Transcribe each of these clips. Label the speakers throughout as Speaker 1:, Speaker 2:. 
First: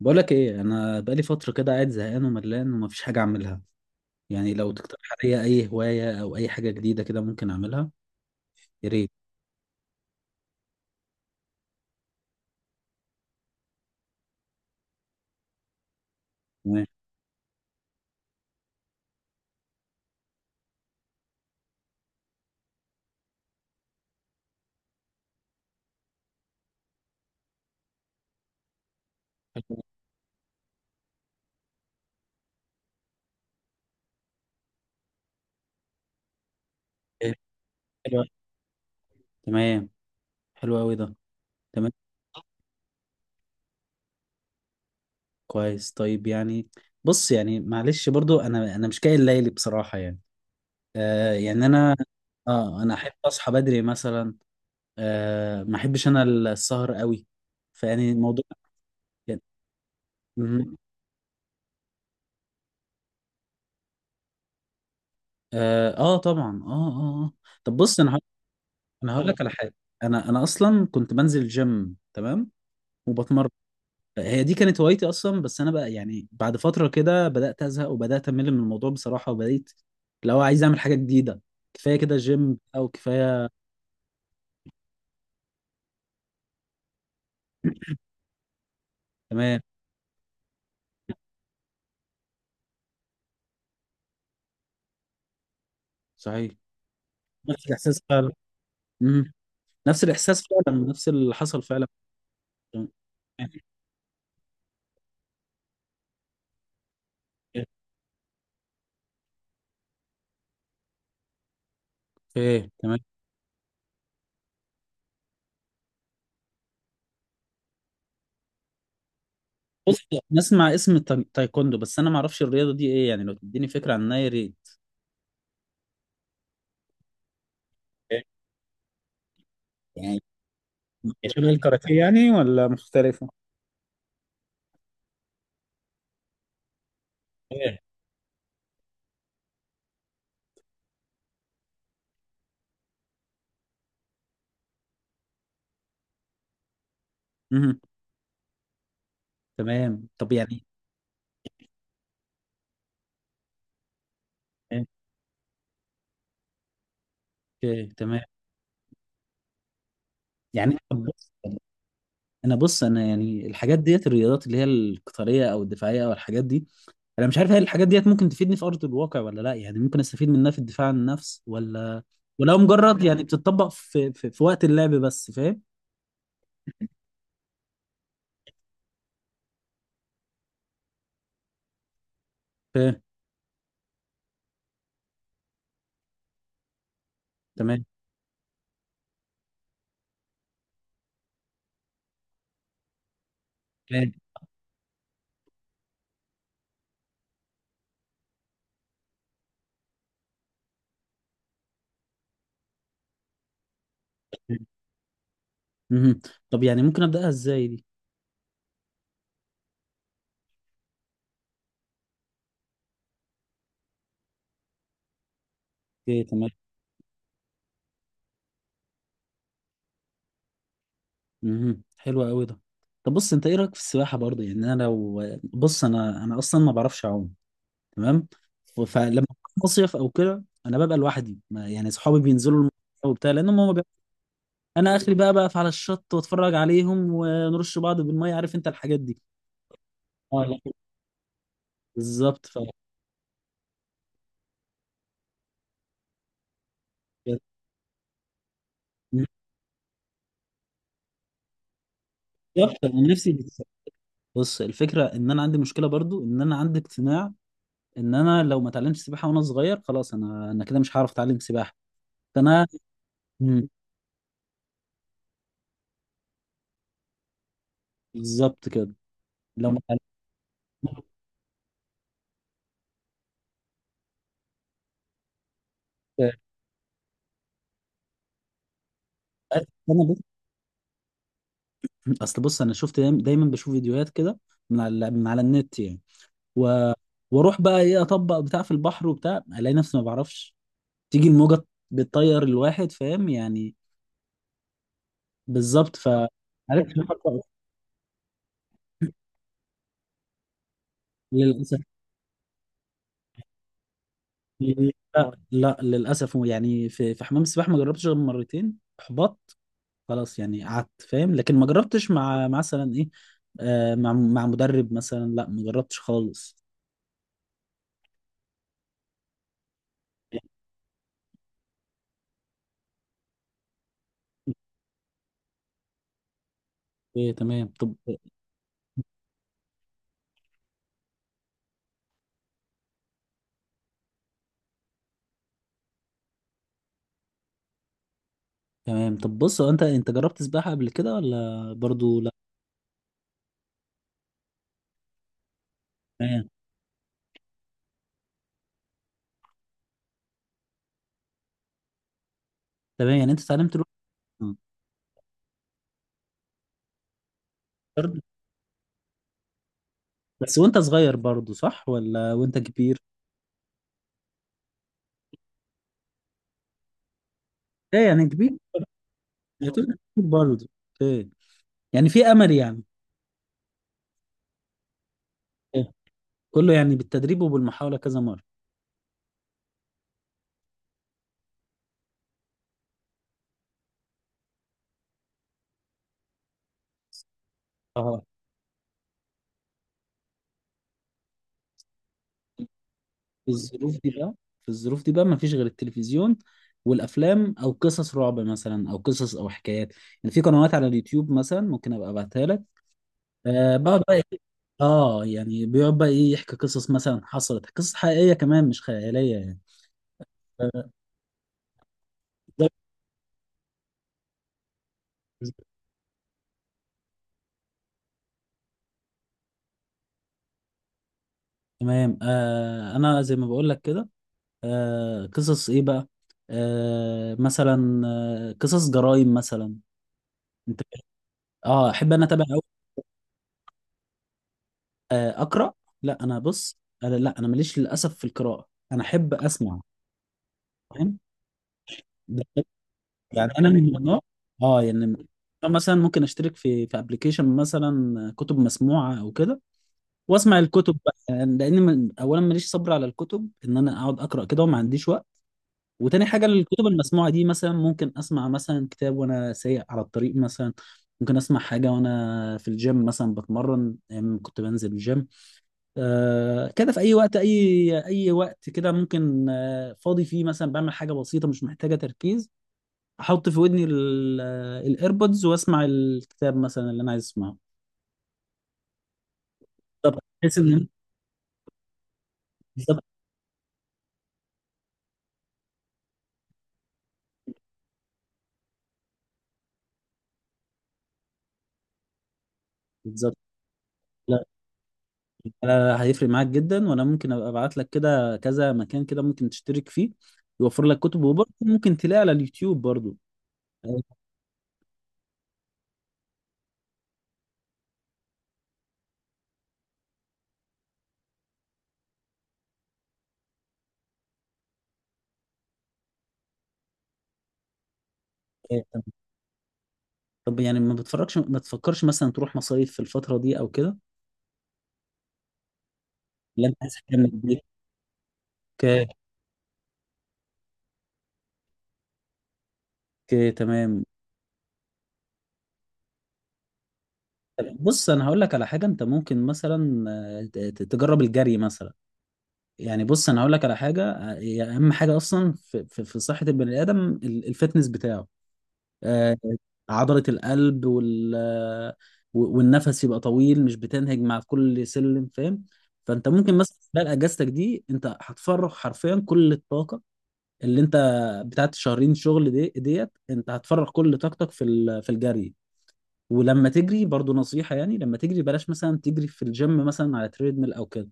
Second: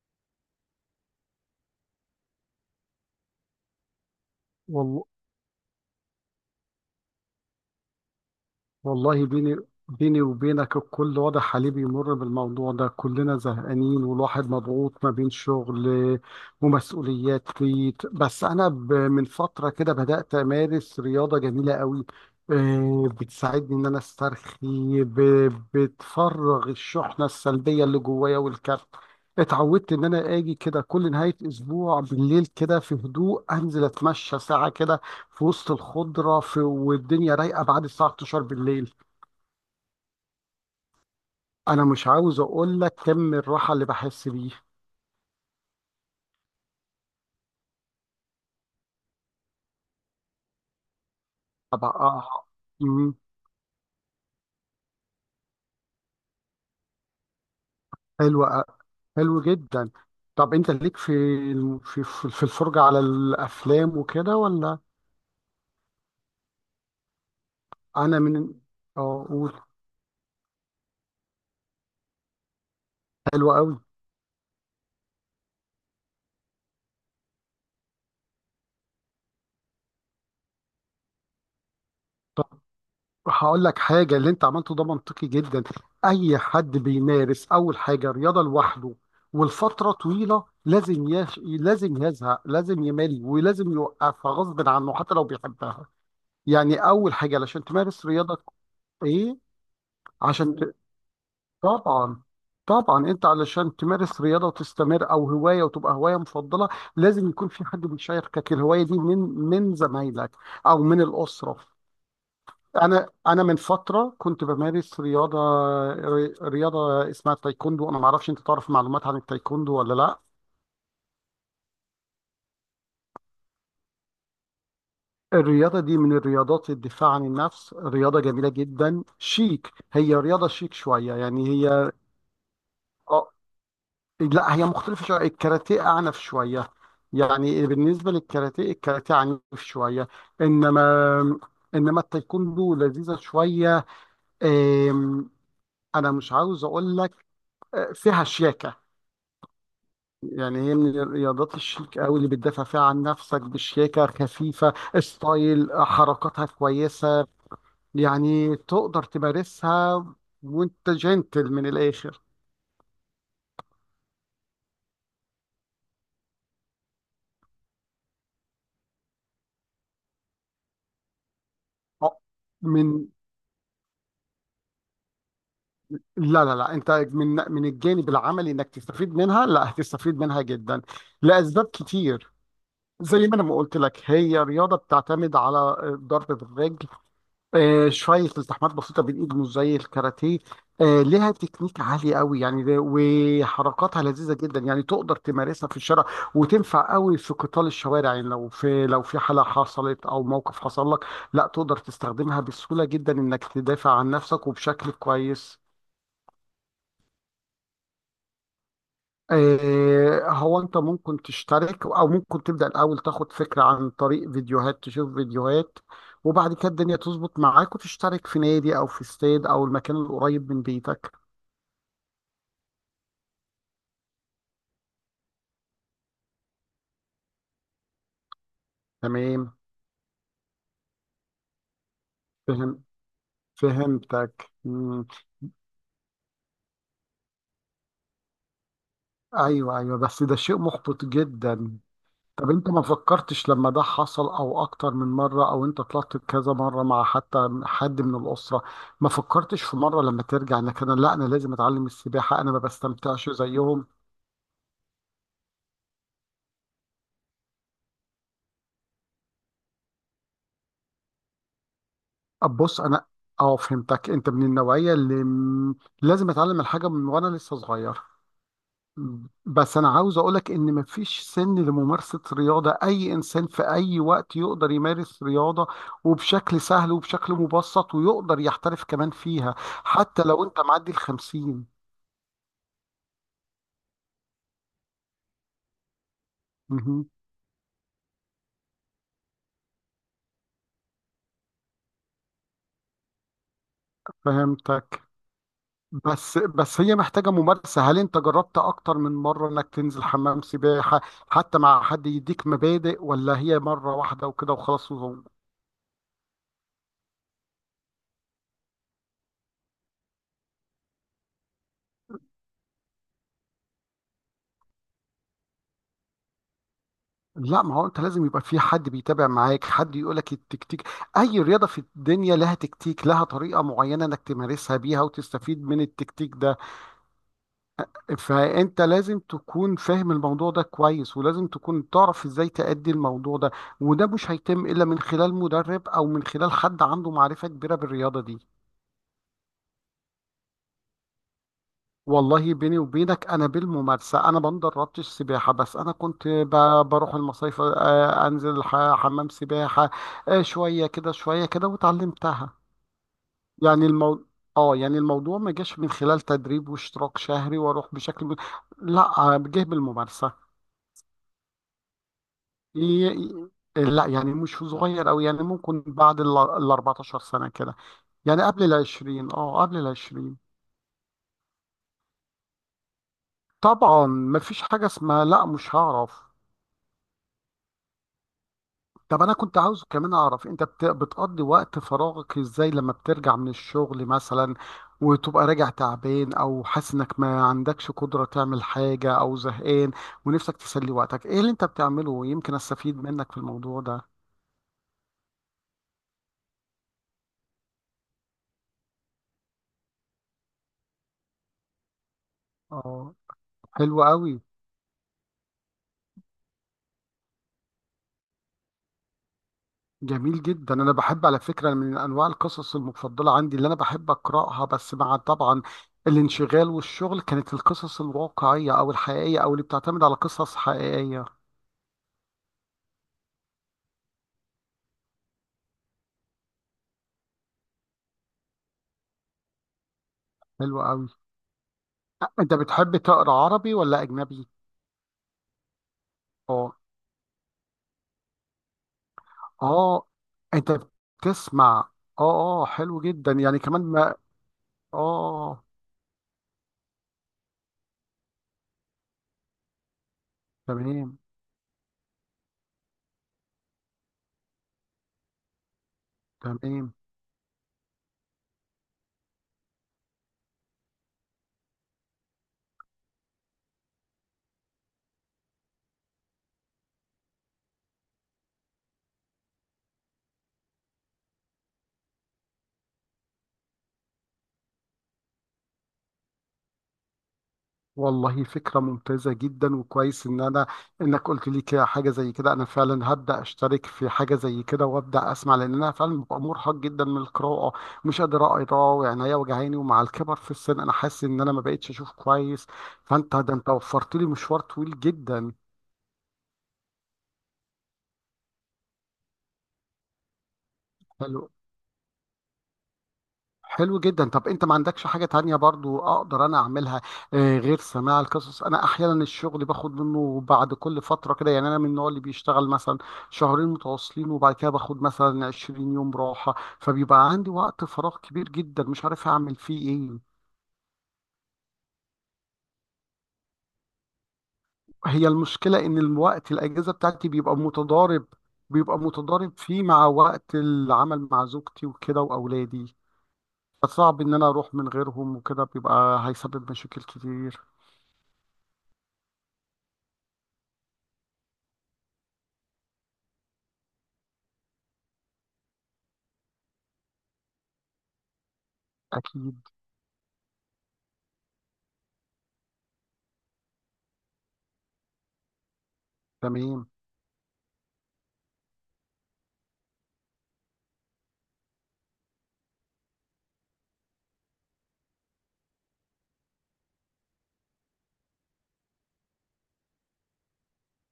Speaker 1: بقولك ايه؟ انا بقالي فتره كده قاعد زهقان وملان ومفيش حاجه اعملها. يعني لو تقترح
Speaker 2: وال-
Speaker 1: عليا اي هوايه او اي حاجه جديده كده ممكن اعملها. يا ريت.
Speaker 2: والله بيني وبينك، الكل واضح عليه بيمر بالموضوع ده. كلنا زهقانين والواحد مضغوط ما بين شغل
Speaker 1: تمام.
Speaker 2: ومسؤوليات بيت. بس أنا من فترة كده بدأت أمارس رياضة جميلة قوي. بتساعدني إن أنا أسترخي، بتفرغ الشحنة السلبية اللي جوايا والكبت.
Speaker 1: حلو.
Speaker 2: اتعودت إن أنا آجي كده كل نهاية أسبوع بالليل، كده في هدوء، أنزل أتمشى ساعة كده في وسط الخضرة، في
Speaker 1: إيه،
Speaker 2: والدنيا رايقة بعد الساعة
Speaker 1: حلو أوي.
Speaker 2: 12 بالليل.
Speaker 1: تمام. حلو قوي ده.
Speaker 2: أنا
Speaker 1: تمام.
Speaker 2: مش عاوز أقول لك كم الراحة اللي بحس بيه.
Speaker 1: كويس، طيب يعني بص، يعني معلش برضو انا مش كاين ليلي بصراحه يعني. آه، يعني
Speaker 2: أبقى
Speaker 1: انا
Speaker 2: آه.
Speaker 1: اه انا احب
Speaker 2: مم.
Speaker 1: اصحى بدري مثلا. آه، ما احبش انا السهر قوي. فيعني الموضوع،
Speaker 2: حلو حلو
Speaker 1: يعني،
Speaker 2: جدا. طب أنت
Speaker 1: مهم.
Speaker 2: ليك في في الفرجة على الأفلام وكده ولا؟
Speaker 1: اه، آه طبعا، اه اه آه. طب بص، انا
Speaker 2: أنا من
Speaker 1: انا
Speaker 2: أه
Speaker 1: هقول لك على
Speaker 2: قول.
Speaker 1: حاجه. انا اصلا كنت بنزل جيم، تمام، وبتمرن.
Speaker 2: حلو أوي.
Speaker 1: هي دي كانت هوايتي اصلا، بس انا بقى يعني بعد فتره كده بدات ازهق وبدات امل من الموضوع بصراحه وبقيت لو عايز اعمل حاجه جديده. كفايه كده جيم او كفايه.
Speaker 2: هقول لك حاجة، اللي انت عملته ده منطقي جدا. اي حد بيمارس اول حاجة رياضة لوحده
Speaker 1: تمام،
Speaker 2: والفترة طويلة لازم لازم يزهق، لازم يمل، ولازم يوقفها غصب عنه حتى لو بيحبها.
Speaker 1: صحيح.
Speaker 2: يعني اول حاجة علشان
Speaker 1: نفس الاحساس
Speaker 2: تمارس
Speaker 1: فعلا.
Speaker 2: رياضة،
Speaker 1: امم.
Speaker 2: ايه،
Speaker 1: نفس الاحساس
Speaker 2: عشان
Speaker 1: فعلا، نفس اللي حصل فعلا.
Speaker 2: طبعا. طبعا انت علشان تمارس رياضة وتستمر او هواية وتبقى هواية مفضلة، لازم يكون في حد بيشاركك الهواية دي، من زمايلك او من الأسرة.
Speaker 1: ايه تمام.
Speaker 2: انا من فتره كنت بمارس رياضه، رياضه اسمها التايكوندو. انا ما اعرفش، انت تعرف معلومات عن التايكوندو ولا
Speaker 1: بص،
Speaker 2: لا؟
Speaker 1: نسمع اسم التايكوندو، بس انا ما اعرفش الرياضه دي ايه. يعني لو تديني فكره عنها يا ريت.
Speaker 2: الرياضه دي من الرياضات الدفاع عن النفس، رياضه
Speaker 1: إيه؟
Speaker 2: جميله جدا، شيك. هي
Speaker 1: يعني
Speaker 2: رياضه شيك شويه يعني.
Speaker 1: شبه
Speaker 2: هي
Speaker 1: الكاراتيه يعني ولا مختلفه؟
Speaker 2: اه، لا هي مختلفه شويه، الكاراتيه اعنف شويه. يعني
Speaker 1: إيه.
Speaker 2: بالنسبه للكاراتيه، الكاراتيه عنيف شويه. انما انما التايكوندو لذيذه شويه. آم، انا مش عاوز اقول لك.
Speaker 1: مهم.
Speaker 2: فيها شياكه.
Speaker 1: تمام، طب
Speaker 2: يعني
Speaker 1: يعني
Speaker 2: هي من الرياضات الشيك قوي اللي بتدافع فيها عن نفسك بشياكة خفيفة، ستايل حركاتها كويسة.
Speaker 1: اوكي تمام.
Speaker 2: يعني تقدر تمارسها
Speaker 1: يعني
Speaker 2: وانت
Speaker 1: طب بص
Speaker 2: جنتل من الآخر.
Speaker 1: انا، بص انا يعني الحاجات ديت الرياضات اللي هي القتاليه او الدفاعيه او الحاجات دي، انا مش عارف هل الحاجات ديت ممكن تفيدني في ارض الواقع ولا لا. يعني ممكن استفيد منها في الدفاع عن النفس ولا
Speaker 2: أه،
Speaker 1: ولو مجرد
Speaker 2: من
Speaker 1: يعني بتطبق في وقت اللعب بس، فاهم؟
Speaker 2: لا لا لا، انت من الجانب العملي، انك تستفيد منها، لا هتستفيد منها جدا لأسباب كتير.
Speaker 1: فاهم.
Speaker 2: زي ما انا ما قلت لك، هي رياضة بتعتمد على الضرب بالرجل.
Speaker 1: تمام.
Speaker 2: شوية التحامات بسيطة بالإيد، مش زي الكاراتيه. لها تكنيك عالي قوي يعني وحركاتها
Speaker 1: فاهم.
Speaker 2: لذيذة جدا. يعني تقدر تمارسها في الشارع وتنفع قوي في قتال الشوارع. يعني لو في حالة حصلت أو موقف حصل لك، لا، تقدر تستخدمها بسهولة جدا، إنك تدافع عن نفسك
Speaker 1: فاهم.
Speaker 2: وبشكل كويس.
Speaker 1: مهم. طب يعني ممكن ابداها ازاي دي؟
Speaker 2: هو انت ممكن تشترك او ممكن تبدا الاول تاخد فكره عن طريق فيديوهات، تشوف فيديوهات.
Speaker 1: اوكي تمام.
Speaker 2: وبعد كده الدنيا تظبط معاك وتشترك في نادي او في استاد او المكان القريب من بيتك.
Speaker 1: مهم. حلو قوي ده. طب بص، انت ايه رايك في السباحه برضه؟ يعني انا لو بص انا اصلا ما بعرفش اعوم. تمام. فلما
Speaker 2: تمام.
Speaker 1: بروح مصيف او كده انا ببقى لوحدي. ما يعني صحابي بينزلوا المية
Speaker 2: فهم
Speaker 1: وبتاع لانهم هم
Speaker 2: فهمتك
Speaker 1: انا
Speaker 2: مم.
Speaker 1: اخري بقى بقف على الشط واتفرج عليهم ونرش بعض بالميه، عارف انت الحاجات دي.
Speaker 2: ايوه، ايوه، بس ده
Speaker 1: اه لا،
Speaker 2: شيء محبط جدا.
Speaker 1: بالظبط.
Speaker 2: طب
Speaker 1: ف
Speaker 2: انت ما فكرتش لما ده حصل او اكتر من مره، او انت طلعت كذا مره مع حتى
Speaker 1: بالظبط.
Speaker 2: حد من الاسره؟ ما فكرتش في مره لما ترجع انك، انا، لا، انا لازم اتعلم السباحه، انا ما
Speaker 1: انا
Speaker 2: بستمتعش
Speaker 1: نفسي
Speaker 2: زيهم؟
Speaker 1: بص، الفكره ان انا عندي مشكله برضو، ان انا عندي اقتناع ان انا لو ما اتعلمتش سباحه وانا صغير خلاص انا كده مش هعرف اتعلم سباحه. فانا،
Speaker 2: بص انا، اه،
Speaker 1: مم.
Speaker 2: فهمتك، انت من النوعيه اللي لازم اتعلم الحاجه من وانا لسه صغير.
Speaker 1: بالظبط كده. لو
Speaker 2: بس
Speaker 1: ما
Speaker 2: انا
Speaker 1: اتعلمتش
Speaker 2: عاوز اقولك ان مفيش سن لممارسه رياضه، اي انسان في اي وقت يقدر يمارس رياضه وبشكل سهل وبشكل مبسط، ويقدر يحترف كمان فيها،
Speaker 1: انا.
Speaker 2: حتى لو انت معدي الخمسين.
Speaker 1: اصل بص انا شفت دايماً بشوف فيديوهات كده، من على النت يعني و...
Speaker 2: مهم.
Speaker 1: واروح بقى ايه اطبق بتاع في البحر وبتاع، الاقي نفسي ما بعرفش، تيجي الموجه بتطير الواحد، فاهم يعني.
Speaker 2: فهمتك.
Speaker 1: بالظبط. ف
Speaker 2: بس
Speaker 1: عرفت.
Speaker 2: هي محتاجه ممارسه، هل انت جربت اكتر من مره انك تنزل حمام سباحه، حتى
Speaker 1: للاسف
Speaker 2: مع حد يديك مبادئ، ولا هي مره واحده وكده وخلاص؟
Speaker 1: لا، لا للاسف. يعني في حمام السباحه ما جربتش غير مرتين، احبطت خلاص. يعني قعدت فاهم لكن ما جربتش مع مثلا ايه، آه، مع مع مدرب مثلا، لا ما جربتش خالص.
Speaker 2: لا، ما هو انت لازم يبقى في حد بيتابع معاك، حد يقولك التكتيك. اي رياضة في الدنيا لها تكتيك، لها طريقة معينة انك تمارسها بيها وتستفيد من التكتيك ده.
Speaker 1: ايه تمام. طب
Speaker 2: فانت لازم تكون فاهم الموضوع ده كويس، ولازم تكون تعرف ازاي تأدي الموضوع ده، وده مش هيتم الا من خلال مدرب او من خلال حد عنده معرفة كبيرة بالرياضة دي.
Speaker 1: تمام. طب بص، هو انت انت جربت سباحه قبل كده ولا برضو لا؟
Speaker 2: والله بيني وبينك، انا بالممارسه، انا ما دربتش سباحه، بس انا كنت
Speaker 1: تمام.
Speaker 2: بروح المصايف. انزل حمام سباحه. شويه كده شويه كده وتعلمتها.
Speaker 1: تمام، يعني انت اتعلمت
Speaker 2: يعني
Speaker 1: لوحدك
Speaker 2: اه يعني الموضوع ما جاش من خلال تدريب واشتراك شهري واروح
Speaker 1: برضو.
Speaker 2: بشكل لا، جه بالممارسه.
Speaker 1: بس وانت صغير برضو صح ولا وانت كبير؟
Speaker 2: ي- لا يعني مش صغير قوي، يعني ممكن بعد ال 14 سنه كده.
Speaker 1: ايه، يعني
Speaker 2: يعني
Speaker 1: كبير.
Speaker 2: قبل ال 20، قبل ال
Speaker 1: هتقول كبير
Speaker 2: 20.
Speaker 1: برضو. ايه. يعني في امل يعني؟
Speaker 2: طبعا ما فيش حاجه اسمها لا مش
Speaker 1: ايه.
Speaker 2: هعرف.
Speaker 1: كله يعني بالتدريب وبالمحاوله كذا مره.
Speaker 2: طب انا كنت عاوز كمان اعرف، انت بتقضي وقت فراغك ازاي لما بترجع من الشغل مثلا، وتبقى راجع تعبان او حاسس انك ما عندكش
Speaker 1: اه.
Speaker 2: قدرة تعمل حاجة، او زهقان، ونفسك تسلي وقتك، ايه اللي انت بتعمله، يمكن استفيد منك في
Speaker 1: في
Speaker 2: الموضوع
Speaker 1: الظروف دي
Speaker 2: ده؟
Speaker 1: بقى في الظروف دي بقى ما فيش غير التلفزيون والافلام او قصص رعب مثلا او قصص او حكايات. يعني في قنوات على اليوتيوب مثلا ممكن ابقى ابعتها لك.
Speaker 2: اه.
Speaker 1: آه
Speaker 2: حلو
Speaker 1: بقعد بقى
Speaker 2: قوي.
Speaker 1: اه يعني بيقعد بقى ايه يحكي قصص مثلا، حصلت قصص حقيقيه كمان مش خياليه يعني.
Speaker 2: جميل جدا،
Speaker 1: آه،
Speaker 2: انا بحب على فكرة، من انواع
Speaker 1: ده
Speaker 2: القصص المفضلة عندي اللي انا بحب اقراها، بس مع
Speaker 1: بالنسبة
Speaker 2: طبعا
Speaker 1: لي.
Speaker 2: الانشغال والشغل، كانت القصص الواقعية او الحقيقية، او اللي بتعتمد على قصص حقيقية.
Speaker 1: تمام آه، انا زي ما بقول لك كده، آه قصص ايه بقى؟ آه مثلا آه قصص جرائم مثلا.
Speaker 2: حلو
Speaker 1: انت،
Speaker 2: قوي.
Speaker 1: اه احب انا اتابع
Speaker 2: انت
Speaker 1: أوي.
Speaker 2: بتحب تقرا عربي ولا اجنبي؟
Speaker 1: آه اقرا. لا انا،
Speaker 2: اه،
Speaker 1: بص انا لا انا ماليش للاسف في القراءه، انا احب اسمع،
Speaker 2: اه، انت
Speaker 1: فاهم؟
Speaker 2: بتسمع.
Speaker 1: ده-
Speaker 2: اه، اه، حلو جدا
Speaker 1: يعني
Speaker 2: يعني
Speaker 1: انا
Speaker 2: كمان
Speaker 1: من
Speaker 2: ما
Speaker 1: النوع اه يعني،
Speaker 2: آه.
Speaker 1: مثلا ممكن اشترك في ابلكيشن مثلا كتب مسموعه او كده، واسمع الكتب بقى.
Speaker 2: تمام،
Speaker 1: يعني لان من اولا ماليش صبر على الكتب ان انا اقعد اقرا كده وما عنديش وقت، وتاني حاجه الكتب
Speaker 2: تمام.
Speaker 1: المسموعه دي مثلا ممكن اسمع مثلا كتاب وانا سايق على الطريق مثلا. ممكن اسمع حاجه وانا في الجيم مثلا بتمرن، أيام كنت بنزل الجيم. آه كده، في اي وقت، اي اي وقت كده، ممكن آه فاضي فيه مثلا بعمل حاجه بسيطه مش محتاجه تركيز، احط في ودني الايربودز واسمع الكتاب مثلا اللي انا عايز اسمعه.
Speaker 2: والله فكرة ممتازة جدا،
Speaker 1: بالظبط،
Speaker 2: وكويس ان
Speaker 1: بحيث
Speaker 2: انا
Speaker 1: ان
Speaker 2: انك قلت لي كده حاجة زي كده، انا
Speaker 1: بالظبط
Speaker 2: فعلا هبدأ اشترك في حاجة زي كده وابدأ اسمع، لان انا فعلا ببقى مرهق جدا من القراءة. مش قادر اقرا، وعينيا وجعاني، ومع الكبر في السن انا حاسس ان انا ما بقتش اشوف كويس.
Speaker 1: بالظبط
Speaker 2: فانت ده انت وفرت لي مشوار طويل جدا.
Speaker 1: لا لا، هيفرق معاك جدا. وانا ممكن ابقى ابعت لك كده كذا مكان كده ممكن تشترك فيه، يوفر لك كتب،
Speaker 2: حلو.
Speaker 1: وبرضه ممكن تلاقي على اليوتيوب برضه.
Speaker 2: حلو جدا. طب انت ما عندكش حاجة تانية برضو اقدر انا اعملها غير سماع القصص؟ انا احيانا الشغل باخد منه بعد كل فترة كده، يعني انا من النوع اللي بيشتغل مثلا شهرين متواصلين وبعد كده باخد مثلا 20 يوم راحة، فبيبقى عندي وقت فراغ كبير جدا
Speaker 1: آه،
Speaker 2: مش عارف اعمل فيه ايه.
Speaker 1: طب يعني ما تفكرش مثلا تروح مصايف في الفترة دي او كده؟
Speaker 2: هي المشكلة ان الوقت،
Speaker 1: لا انت
Speaker 2: الاجازة
Speaker 1: عايز حاجة من
Speaker 2: بتاعتي
Speaker 1: البيت؟
Speaker 2: بيبقى
Speaker 1: اوكي.
Speaker 2: متضارب فيه مع وقت العمل، مع زوجتي وكده واولادي،
Speaker 1: اوكي، تمام.
Speaker 2: فصعب ان انا اروح من غيرهم، وكده بيبقى هيسبب مشاكل كتير.
Speaker 1: بص انا هقول لك على حاجة، انت ممكن مثلا آه، تجرب الجري مثلا. يعني بص انا هقول لك على حاجة آه، هي اهم حاجة اصلا في صحة البني ادم، الفتنس بتاعه، آه،
Speaker 2: اكيد.
Speaker 1: عضلة القلب، وال آه، والنفس يبقى طويل، مش بتنهج مع كل سلم، فاهم؟ فانت ممكن مثلا
Speaker 2: تمام.
Speaker 1: خلال اجازتك دي انت هتفرغ حرفيا كل الطاقة اللي انت بتاعت شهرين شغل دي ديت. انت هتفرغ كل طاقتك في الجري. ولما تجري برضو، نصيحة يعني، لما تجري بلاش مثلا تجري في الجيم مثلا على تريدميل او كده.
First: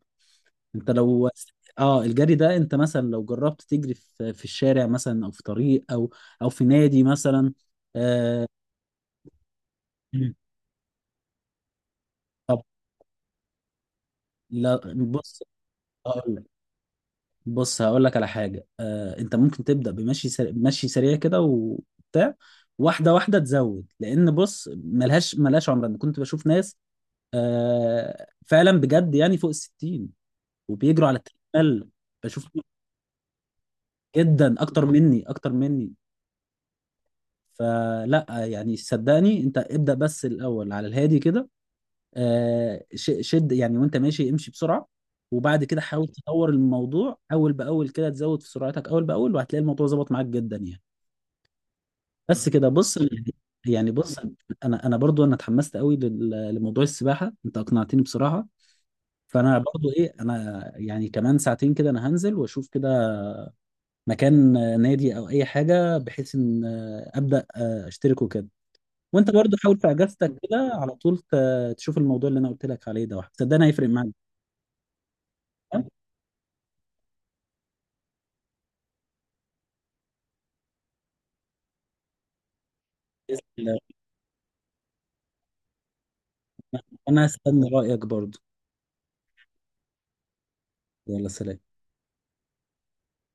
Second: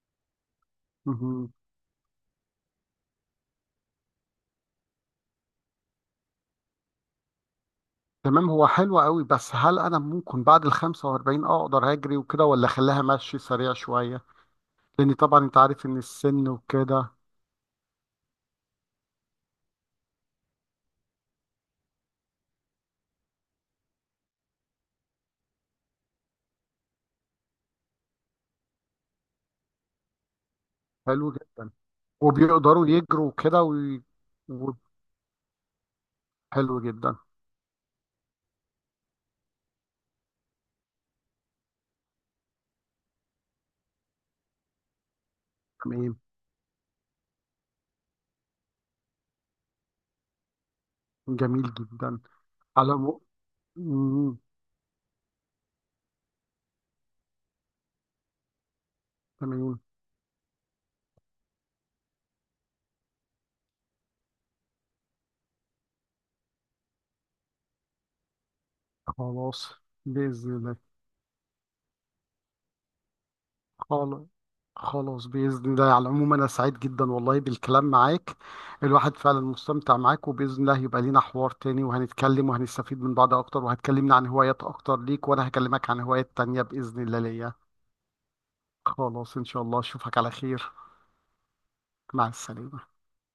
Speaker 1: انت لو
Speaker 2: مهم.
Speaker 1: اه الجري ده، انت مثلا لو جربت تجري في الشارع مثلا، او في طريق، او او في نادي مثلا. آه،
Speaker 2: تمام، هو حلو قوي، بس هل انا ممكن بعد ال 45 اقدر اجري وكده،
Speaker 1: طب
Speaker 2: ولا اخليها مشي سريع شويه؟
Speaker 1: لا
Speaker 2: لان
Speaker 1: بص
Speaker 2: طبعا انت عارف ان
Speaker 1: هقول لك،
Speaker 2: السن وكده.
Speaker 1: بص هقول لك على حاجه، آه انت ممكن تبدا بمشي سريع، مشي سريع كده وبتاع، واحده واحده تزود. لان بص، ملهاش عمر. انا كنت بشوف ناس آه فعلا بجد يعني فوق الـ60، وبيجروا على
Speaker 2: حلو جدا.
Speaker 1: التريدميل. بشوف
Speaker 2: وبيقدروا يجروا كده
Speaker 1: جدا،
Speaker 2: و...
Speaker 1: اكتر مني اكتر مني.
Speaker 2: حلو جدا.
Speaker 1: فلا يعني صدقني انت ابدا، بس الاول على الهادي كده آه، شد يعني وانت ماشي، امشي بسرعه، وبعد كده حاول
Speaker 2: تمام.
Speaker 1: تطور الموضوع اول باول كده، تزود في سرعتك اول باول وهتلاقي الموضوع ظبط معاك جدا يعني.
Speaker 2: جميل جدا.
Speaker 1: بس كده.
Speaker 2: على
Speaker 1: بص
Speaker 2: م...
Speaker 1: يعني، يعني بص،
Speaker 2: مم.
Speaker 1: انا برضو انا اتحمست قوي لموضوع السباحه، انت اقنعتني بصراحه. فانا
Speaker 2: تمام.
Speaker 1: برضو ايه، انا يعني كمان ساعتين كده انا هنزل واشوف كده مكان آه، نادي او اي حاجه بحيث ان آه، ابدا آه، اشترك وكده. وانت برضو
Speaker 2: خلاص،
Speaker 1: حاول في اجازتك
Speaker 2: باذن
Speaker 1: كده
Speaker 2: الله.
Speaker 1: على طول تشوف الموضوع اللي انا قلت لك عليه ده، صدقني هيفرق معاك.
Speaker 2: خلاص. خلاص بإذن الله،
Speaker 1: تمام؟
Speaker 2: على العموم أنا سعيد جدا والله بالكلام معاك. الواحد فعلا مستمتع معاك، وبإذن الله هيبقى لينا حوار تاني وهنتكلم وهنستفيد من بعض
Speaker 1: بإذن
Speaker 2: أكتر،
Speaker 1: الله.
Speaker 2: وهتكلمنا عن هوايات أكتر ليك، وأنا هكلمك عن هوايات تانية بإذن الله
Speaker 1: انا
Speaker 2: ليا.
Speaker 1: هستنى رايك برضو.
Speaker 2: خلاص إن شاء الله أشوفك على خير.
Speaker 1: يلا سلام.
Speaker 2: مع السلامة.